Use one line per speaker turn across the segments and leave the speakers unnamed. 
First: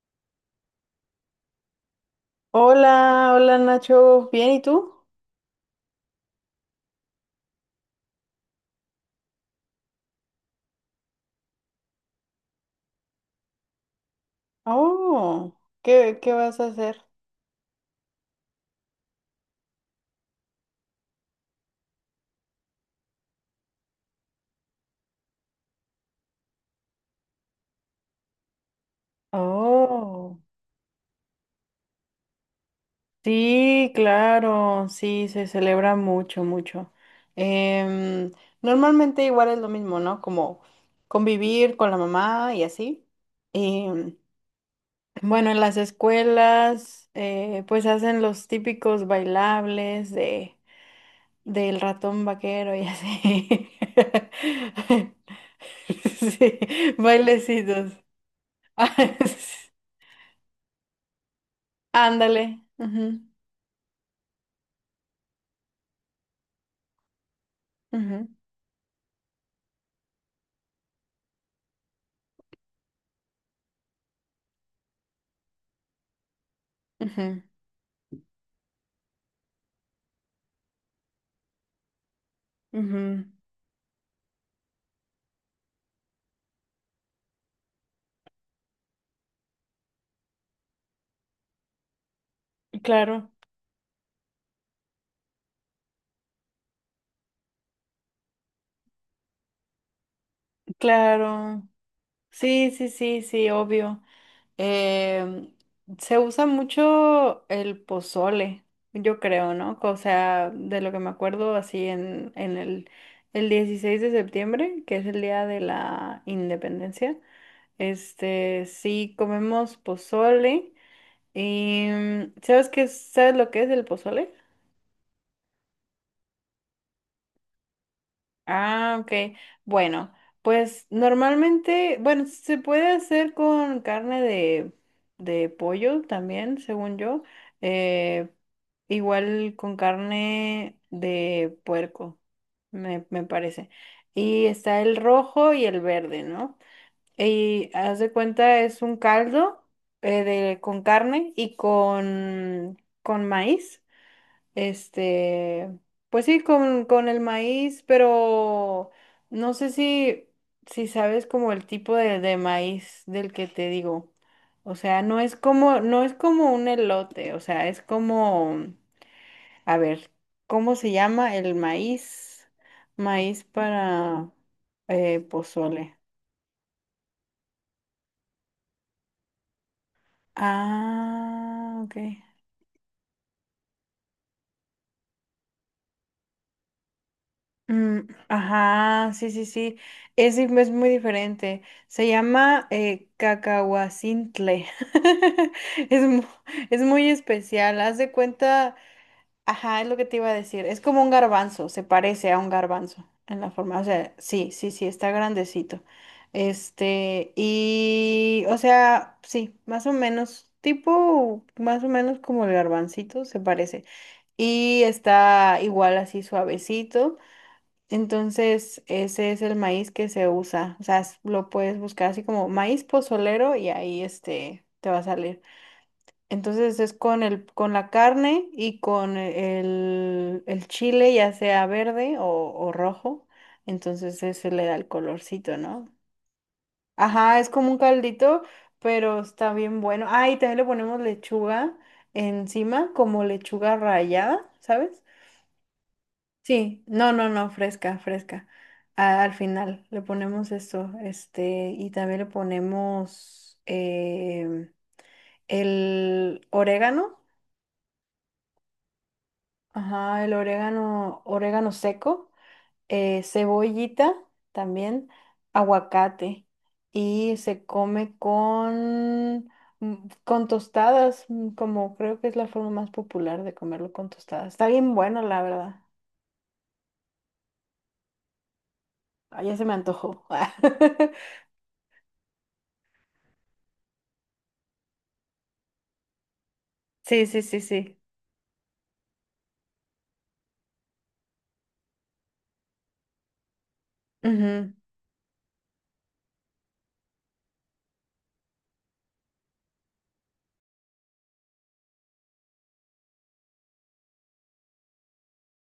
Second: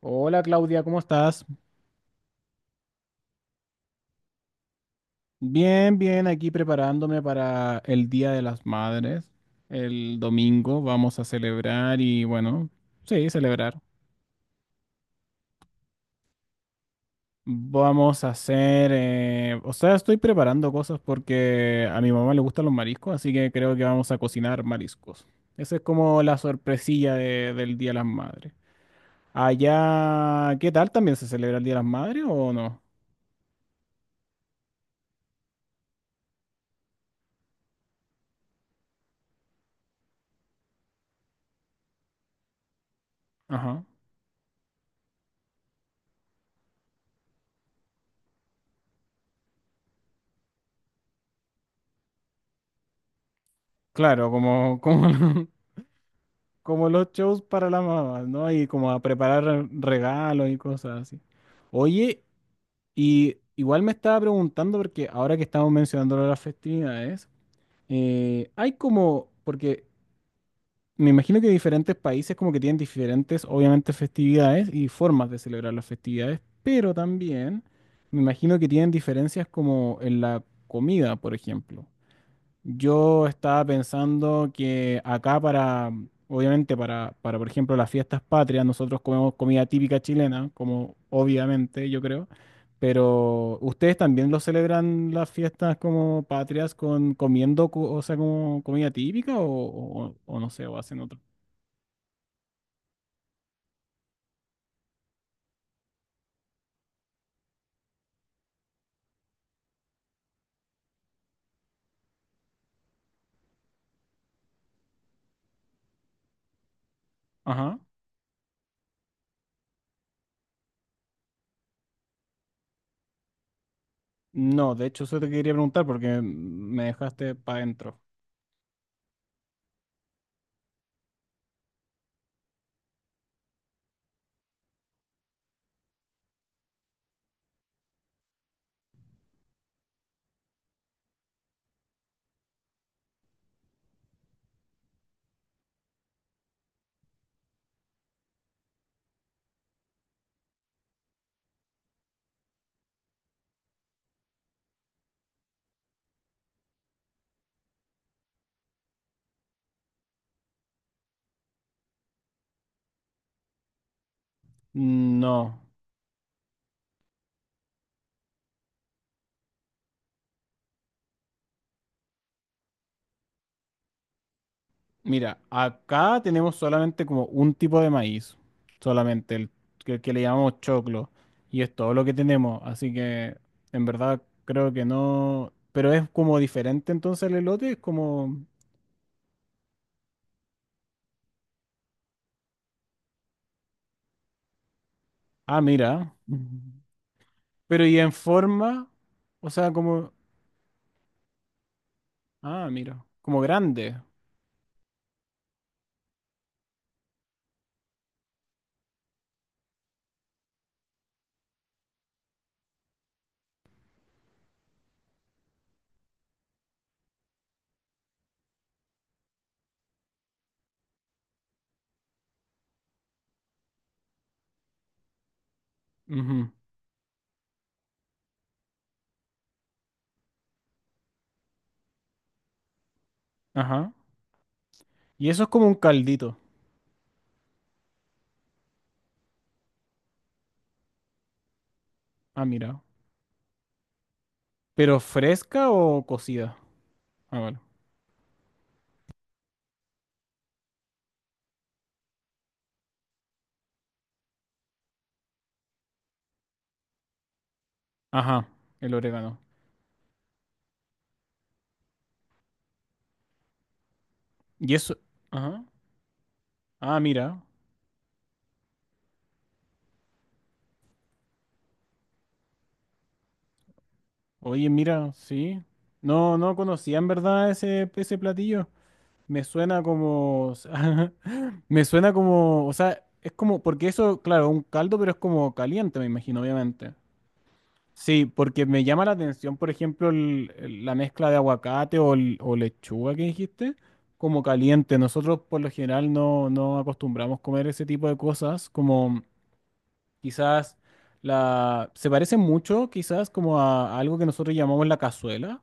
Hola Claudia, ¿cómo estás?
Hola, hola Nacho, ¿bien y tú?
Bien, aquí preparándome para el Día de las Madres. El domingo vamos a celebrar y bueno, sí, celebrar.
Oh, ¿qué vas a hacer?
Vamos a hacer, o sea, estoy preparando cosas porque a mi mamá le gustan los mariscos, así que creo que vamos a cocinar mariscos. Esa es como la sorpresilla del Día de las Madres.
Oh,
Allá, ¿qué tal? ¿También se celebra el Día de las Madres o no?
sí, claro, sí, se celebra mucho, mucho. Em, Normalmente igual es lo mismo, ¿no? Como convivir con la mamá y así.
Ajá.
Em, bueno, en las escuelas, pues hacen los típicos bailables de ...del ratón vaquero y así.
Claro,
Sí,
como los shows para las
bailecitos.
mamás, ¿no? Y como
Ah,
a preparar regalos y cosas así. Oye,
Ándale. Ujú,
y igual me estaba preguntando, porque ahora que estamos mencionando lo de las festividades,
ujú,
hay como, porque me imagino que diferentes países como que tienen diferentes, obviamente, festividades y formas de celebrar las festividades, pero
ujú,
también me imagino que tienen diferencias como en la comida, por ejemplo.
ujú.
Yo estaba pensando que acá para, obviamente por ejemplo, las fiestas patrias, nosotros comemos comida típica chilena, como obviamente yo creo,
Claro,
pero ustedes también lo celebran las fiestas como patrias con comiendo, o sea, como comida típica o, o no sé, o hacen otro.
claro. Sí, sí, sí, sí, obvio. Em, Se usa mucho el pozole, yo creo, ¿no? O sea, de lo que me acuerdo así en el 16 de septiembre, que es el día de la independencia.
Ajá.
Este, sí, comemos pozole. Y, mm, ¿sabes qué? ¿Sabes lo que es el pozole?
No, de hecho eso te quería preguntar porque me dejaste para adentro.
Ah, ok. Bueno, pues normalmente, bueno, se puede hacer con carne de pollo también, según yo. eh, igual con carne de puerco, me parece. Y está el rojo y el verde, ¿no? Y haz de cuenta, es un caldo con carne con maíz. Este, pues sí, con el maíz, pero no sé si sabes como el tipo de maíz del que te digo. O sea,
No.
no es como un elote, o sea, es como, a ver, ¿cómo se llama el maíz? Maíz para
Mira,
pozole.
acá tenemos solamente como un tipo de maíz, solamente el que le llamamos choclo, y es
Ah,
todo
ok.
lo que tenemos, así que en verdad creo que no, pero es como diferente entonces el elote, es
Mm,
como,
ajá, sí, sí, sí. Es, es muy diferente. Se llama cacahuacintle.
ah,
Es,
mira,
es muy especial.
pero y
Haz de
en
cuenta,
forma, o sea,
ajá, es lo que
como,
te iba a decir. Es como un garbanzo, se parece a un
ah, mira,
garbanzo
como
en la forma. O
grande,
sea, sí, sí, sí, está grandecito. Este, y, o sea, sí, más o menos, tipo, más o menos como el garbancito, se parece. Y está igual así suavecito. Entonces, ese es el maíz que se usa. O sea, lo puedes buscar así como maíz pozolero y ahí este te va a salir.
ujú,
Entonces es con el, con la carne y con el chile, ya sea verde o rojo.
ajá,
Entonces ese le da el
y eso es
colorcito,
como un
¿no?
caldito,
Ajá, es como un caldito, pero está bien bueno. Ah, y también le ponemos lechuga
ah, mira,
encima, como lechuga rallada,
pero
¿sabes?
fresca o cocida,
Sí, no, no,
ah,
no,
bueno,
fresca, fresca. Al final le ponemos eso, este, y también le ponemos el orégano,
ajá, el orégano,
ajá, el orégano, orégano seco, cebollita
y eso,
también,
ajá,
aguacate,
ah,
y
mira.
se come con, mm, con tostadas, mm, como creo que es la forma más popular de comerlo con tostadas. Está
Oye,
bien
mira,
bueno, la
sí.
verdad.
No, no conocía en verdad ese, ese platillo.
Ah,
Me
ya se me
suena
antojó.
como. Me suena como. O sea, es como. Porque eso, claro, un caldo, pero es como caliente, me imagino, obviamente.
Sí, sí, sí, sí.
Sí, porque me llama la atención, por ejemplo, la mezcla de aguacate o, o lechuga que dijiste, como
Ujú.
caliente. Nosotros, por lo general, no acostumbramos comer ese tipo de cosas, como quizás. La, se parece mucho quizás como a algo que nosotros llamamos la cazuela,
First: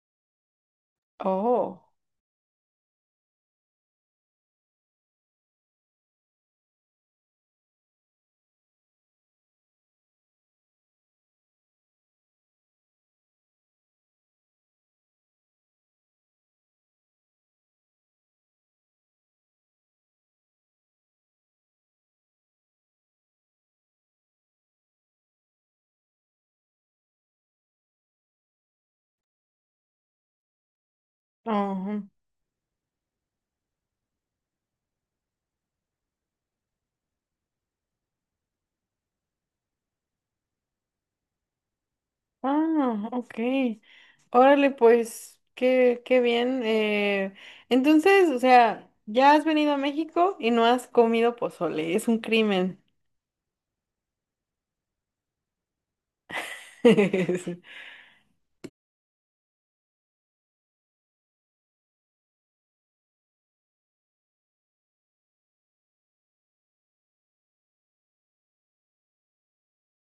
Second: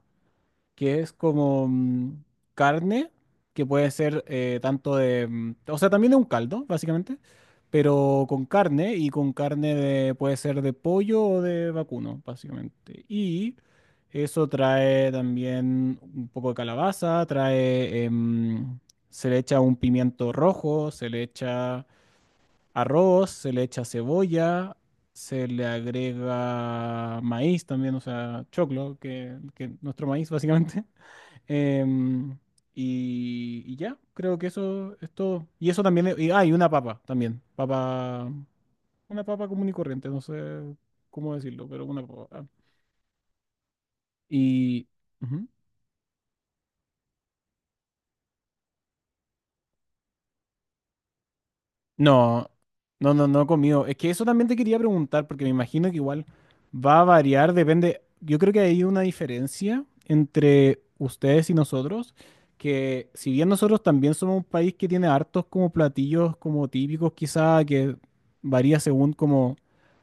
que es como
Oh,
carne, que puede ser tanto de, o sea, también de un caldo, básicamente, pero con carne y con carne de, puede ser de pollo o de vacuno, básicamente. Y eso trae también un poco de calabaza, trae, se le echa un pimiento rojo, se le echa arroz, se le echa cebolla. Se le agrega maíz también, o sea, choclo, que nuestro maíz básicamente.
ajá.
Em, y ya, creo que eso es todo. Y eso también, y, ah, y una papa también. Papa, una papa común y corriente, no sé cómo decirlo, pero una papa.
Ah, ok. Órale,
Y,
pues,
ujú.
qué bien. Entonces, o sea, ya has venido a México y no has comido pozole, es un
No,
crimen.
no, no he comido. Es que eso también te quería preguntar, porque me imagino que igual va a variar, depende. Yo creo que hay una diferencia entre ustedes y nosotros, que si bien nosotros también somos un país que tiene hartos como platillos como típicos, quizá que varía según como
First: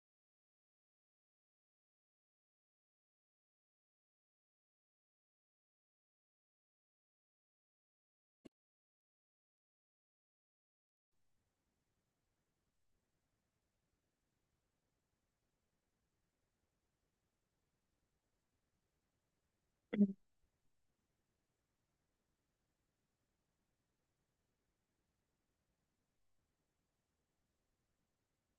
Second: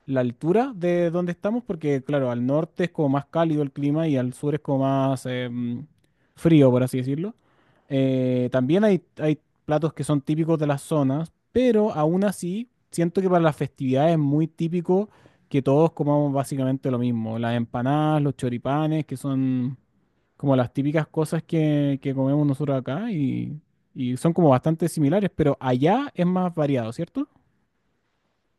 la altura de donde estamos, porque claro, al norte es como más cálido el clima y al sur es como más frío, por así decirlo. También hay platos que son típicos de las zonas, pero aún así siento que para las festividades es muy típico que todos comamos básicamente lo mismo. Las empanadas, los choripanes, que son como las típicas cosas que comemos nosotros acá y son como bastante similares, pero allá es más variado, ¿cierto?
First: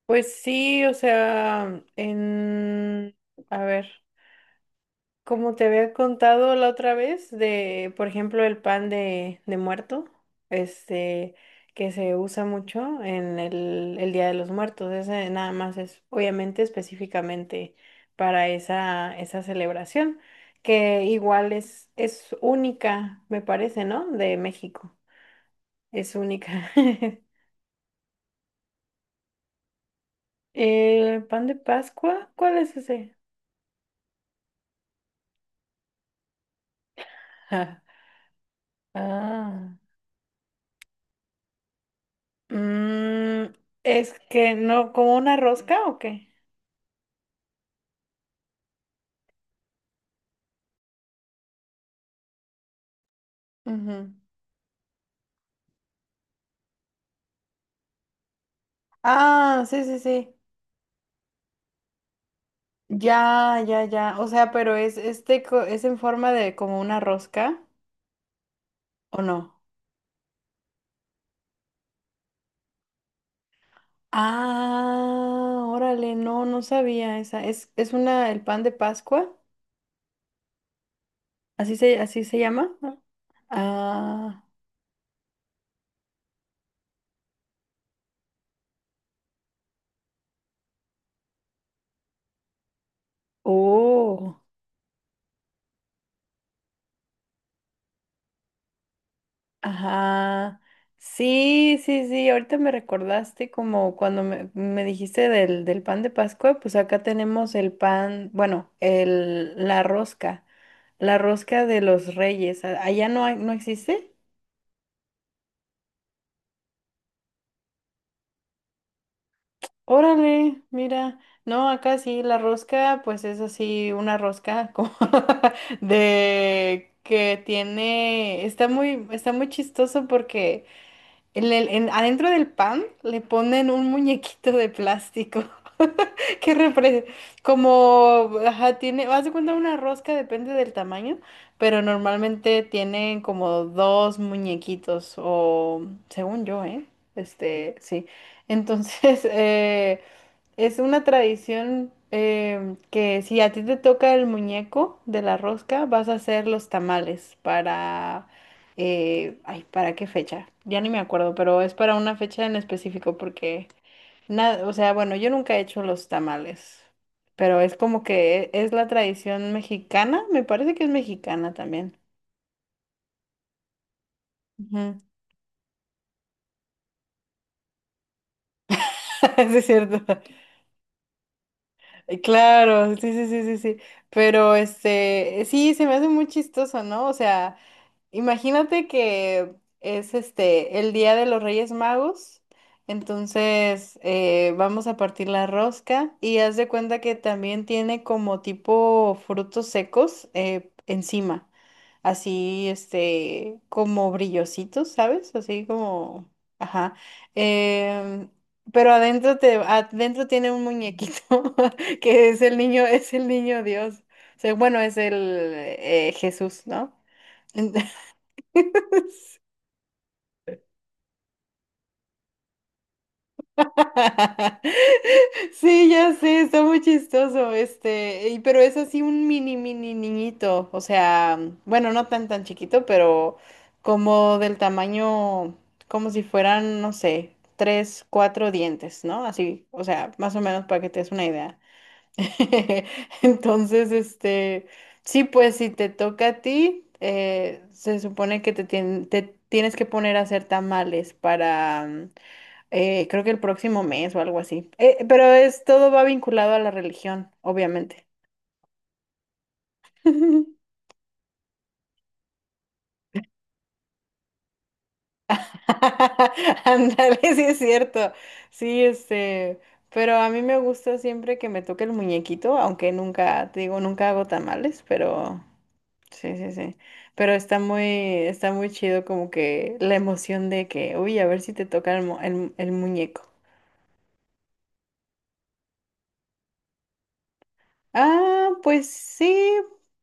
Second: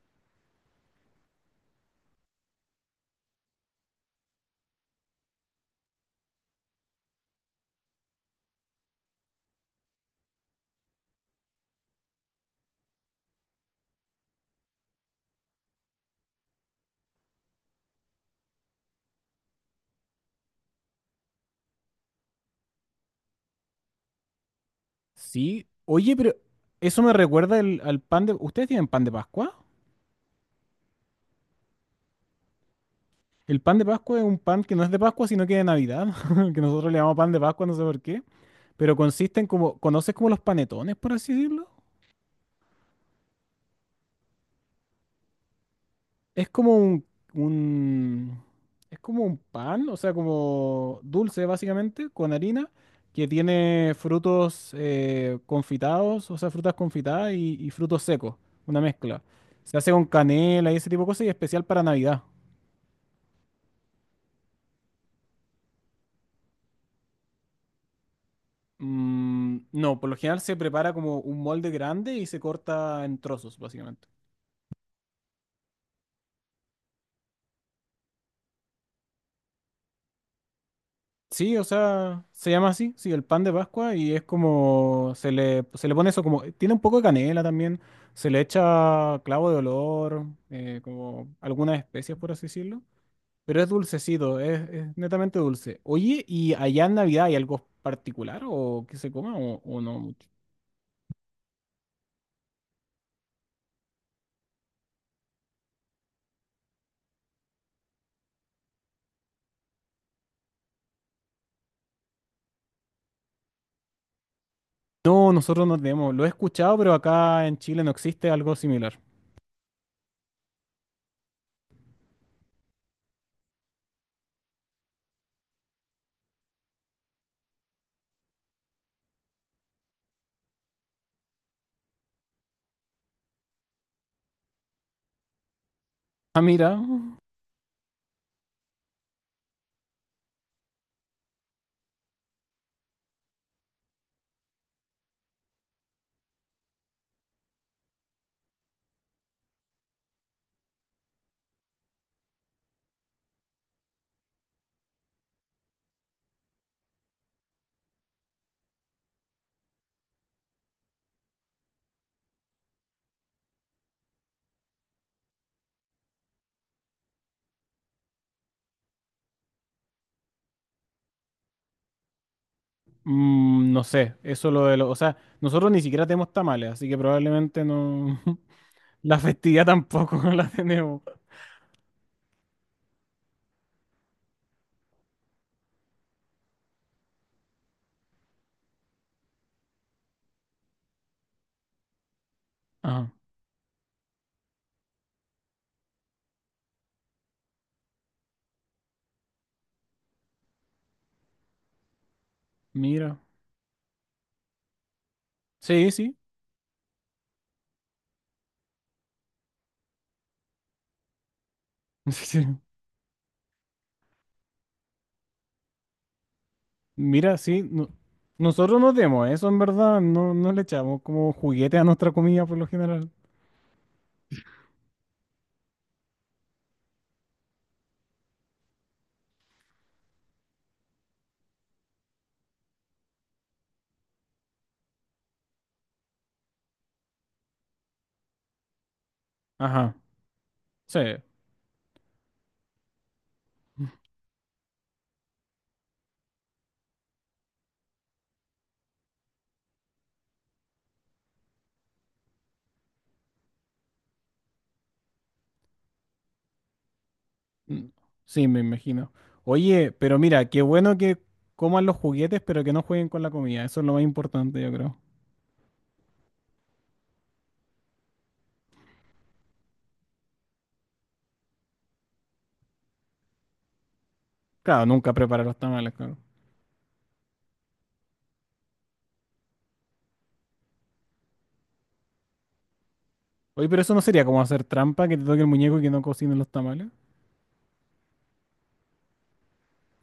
Pues sí, o sea, en... A ver. Como te había contado la otra vez de, por ejemplo, el pan de muerto, este, que se usa mucho en el Día de los Muertos. Ese nada más es, obviamente, específicamente para esa, esa celebración, que igual es única, me parece, ¿no? De México.
Sí.
Es
Oye, pero
única.
eso me recuerda al pan de... ¿Ustedes tienen pan de Pascua?
¿El pan de Pascua? ¿Cuál es ese?
El pan de Pascua es un pan que no es de Pascua, sino que de Navidad, que nosotros le llamamos pan de Pascua, no sé
Ah.
por qué. Pero consiste en
Ah.
como, ¿conoces como los panetones, por así decirlo?
Mm, es que no, ¿como una rosca o qué?
Es como un, un- es como un pan, o sea, como dulce básicamente, con harina, que tiene
Ujú.
frutos confitados, o sea, frutas confitadas y frutos secos, una mezcla.
Ah,
Se
sí,
hace
sí,
con
sí.
canela y ese tipo de cosas y especial para Navidad.
Ya, ya, ya. O sea, pero es este es en forma de como una rosca, ¿o
Mm,
no?
no, por lo general se prepara como un molde grande y se corta en trozos, básicamente.
Ah, órale, no, no sabía esa. Es una, el pan de Pascua.
Sí, o sea,
Así se
se llama
llama.
así, sí, el pan de Pascua y es
Ah,
como, se le pone eso como, tiene un poco de canela también, se le echa clavo de olor, como algunas especias por así decirlo, pero es dulcecito,
oh.
es netamente dulce. Oye, ¿y allá en Navidad hay algo particular o que se coma o no mucho?
Ajá. Sí, sí, sí. Ahorita me recordaste como cuando me dijiste del, del pan de Pascua, pues acá tenemos el pan, bueno, el, la rosca de los reyes. Allá no no existe.
No, nosotros no tenemos, lo he escuchado, pero acá en Chile no existe algo similar.
Órale, mira. No, acá sí, la rosca, pues es así, una rosca como de que tiene, está muy chistoso porque en adentro del pan le ponen un muñequito de plástico
Ah,
que
mira,
como, ajá, tiene, haz de cuenta una rosca, depende del tamaño, pero normalmente tienen como dos muñequitos o, según yo, ¿eh? Este, sí. Entonces, es una tradición que si a ti te toca el muñeco de la rosca, vas a hacer los tamales para... ay, ¿para qué fecha? Ya ni me acuerdo, pero es para una fecha en específico porque... Nada, o sea, bueno, yo nunca he hecho los tamales, pero es como que es la tradición mexicana, me parece que es mexicana también.
mm, no sé, eso o
Ujú.
sea, nosotros ni siquiera tenemos tamales, así que probablemente no... La
Sí, es
festividad
cierto.
tampoco la tenemos.
Claro, sí, sí, sí, sí, sí. Pero este, sí, se me hace muy chistoso, ¿no? O sea... Imagínate que es este el Día de los Reyes Magos,
Ah,
entonces vamos a partir la rosca y haz de cuenta que también tiene como tipo frutos secos encima, así
mira.
este como brillositos, ¿sabes? Así
Sí, sí.
como, ajá. em, pero adentro te, adentro tiene un muñequito que
Sí.
es el niño Dios, o sea, bueno, es el Jesús, ¿no?
Mira, sí. no- Nosotros nos demos eso, en verdad. No, no le echamos como juguete a nuestra comida por lo general.
Sí, ya sé, está muy chistoso, este, pero es así un mini, mini niñito, o sea, bueno, no tan, tan chiquito, pero como del tamaño, como si fueran, no sé, tres, cuatro dientes, ¿no? Así, o
Ajá.
sea, más o menos para que te
Sí.
des una idea. Entonces, este, sí, pues si te toca a ti, se supone que te tienes que poner a hacer tamales para creo que el próximo mes o algo así. Pero es todo va vinculado a la religión,
Mm,
obviamente.
sí, me imagino. Oye, pero mira, qué bueno que coman los juguetes, pero que no jueguen con la comida. Eso es lo más importante, yo creo.
Ándale, sí es cierto. Sí, este, pero a mí me gusta siempre que me toque el muñequito, aunque nunca, te digo, nunca hago tamales,
Claro, nunca
pero
preparar los tamales, claro.
sí, sí, sí. Pero está muy chido como que la emoción de que, uy, a ver si te toca el, el muñeco.
Oye, pero eso no sería como hacer trampa, que te toque el muñeco y que no cocine los tamales.
Ah, pues sí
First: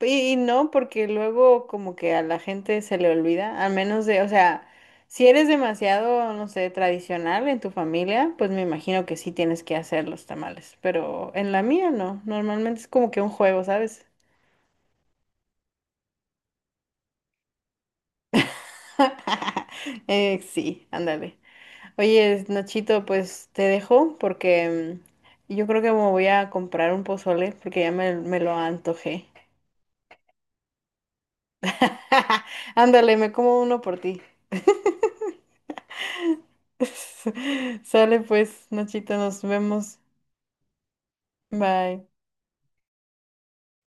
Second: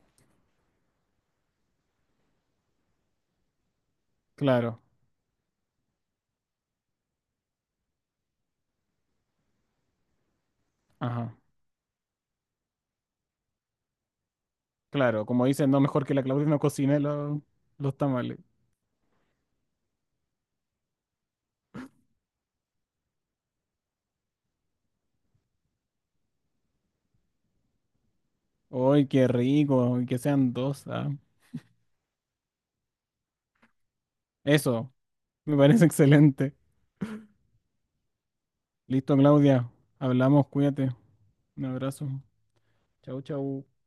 y no, porque luego como que a la gente se le olvida, al menos de, o sea,
Claro.
si eres demasiado, no sé, tradicional en tu familia, pues me imagino que sí tienes que hacer los tamales, pero
Ajá.
en la mía no, normalmente es como que un juego, ¿sabes?
Claro, como dicen, no, mejor que la Claudia no cocine los tamales.
Sí, ándale. Oye, Nachito, pues te dejo porque mm, yo creo que me voy a comprar un pozole porque ya me lo
¡Ay,
antojé.
qué rico! Y que sean dos. Ah.
Ándale, me como uno por ti.
Eso, me parece excelente.
Sale pues,
Listo,
Nachita, nos
Claudia.
vemos.
Hablamos, cuídate. Un
Bye.
abrazo. Chau, chau.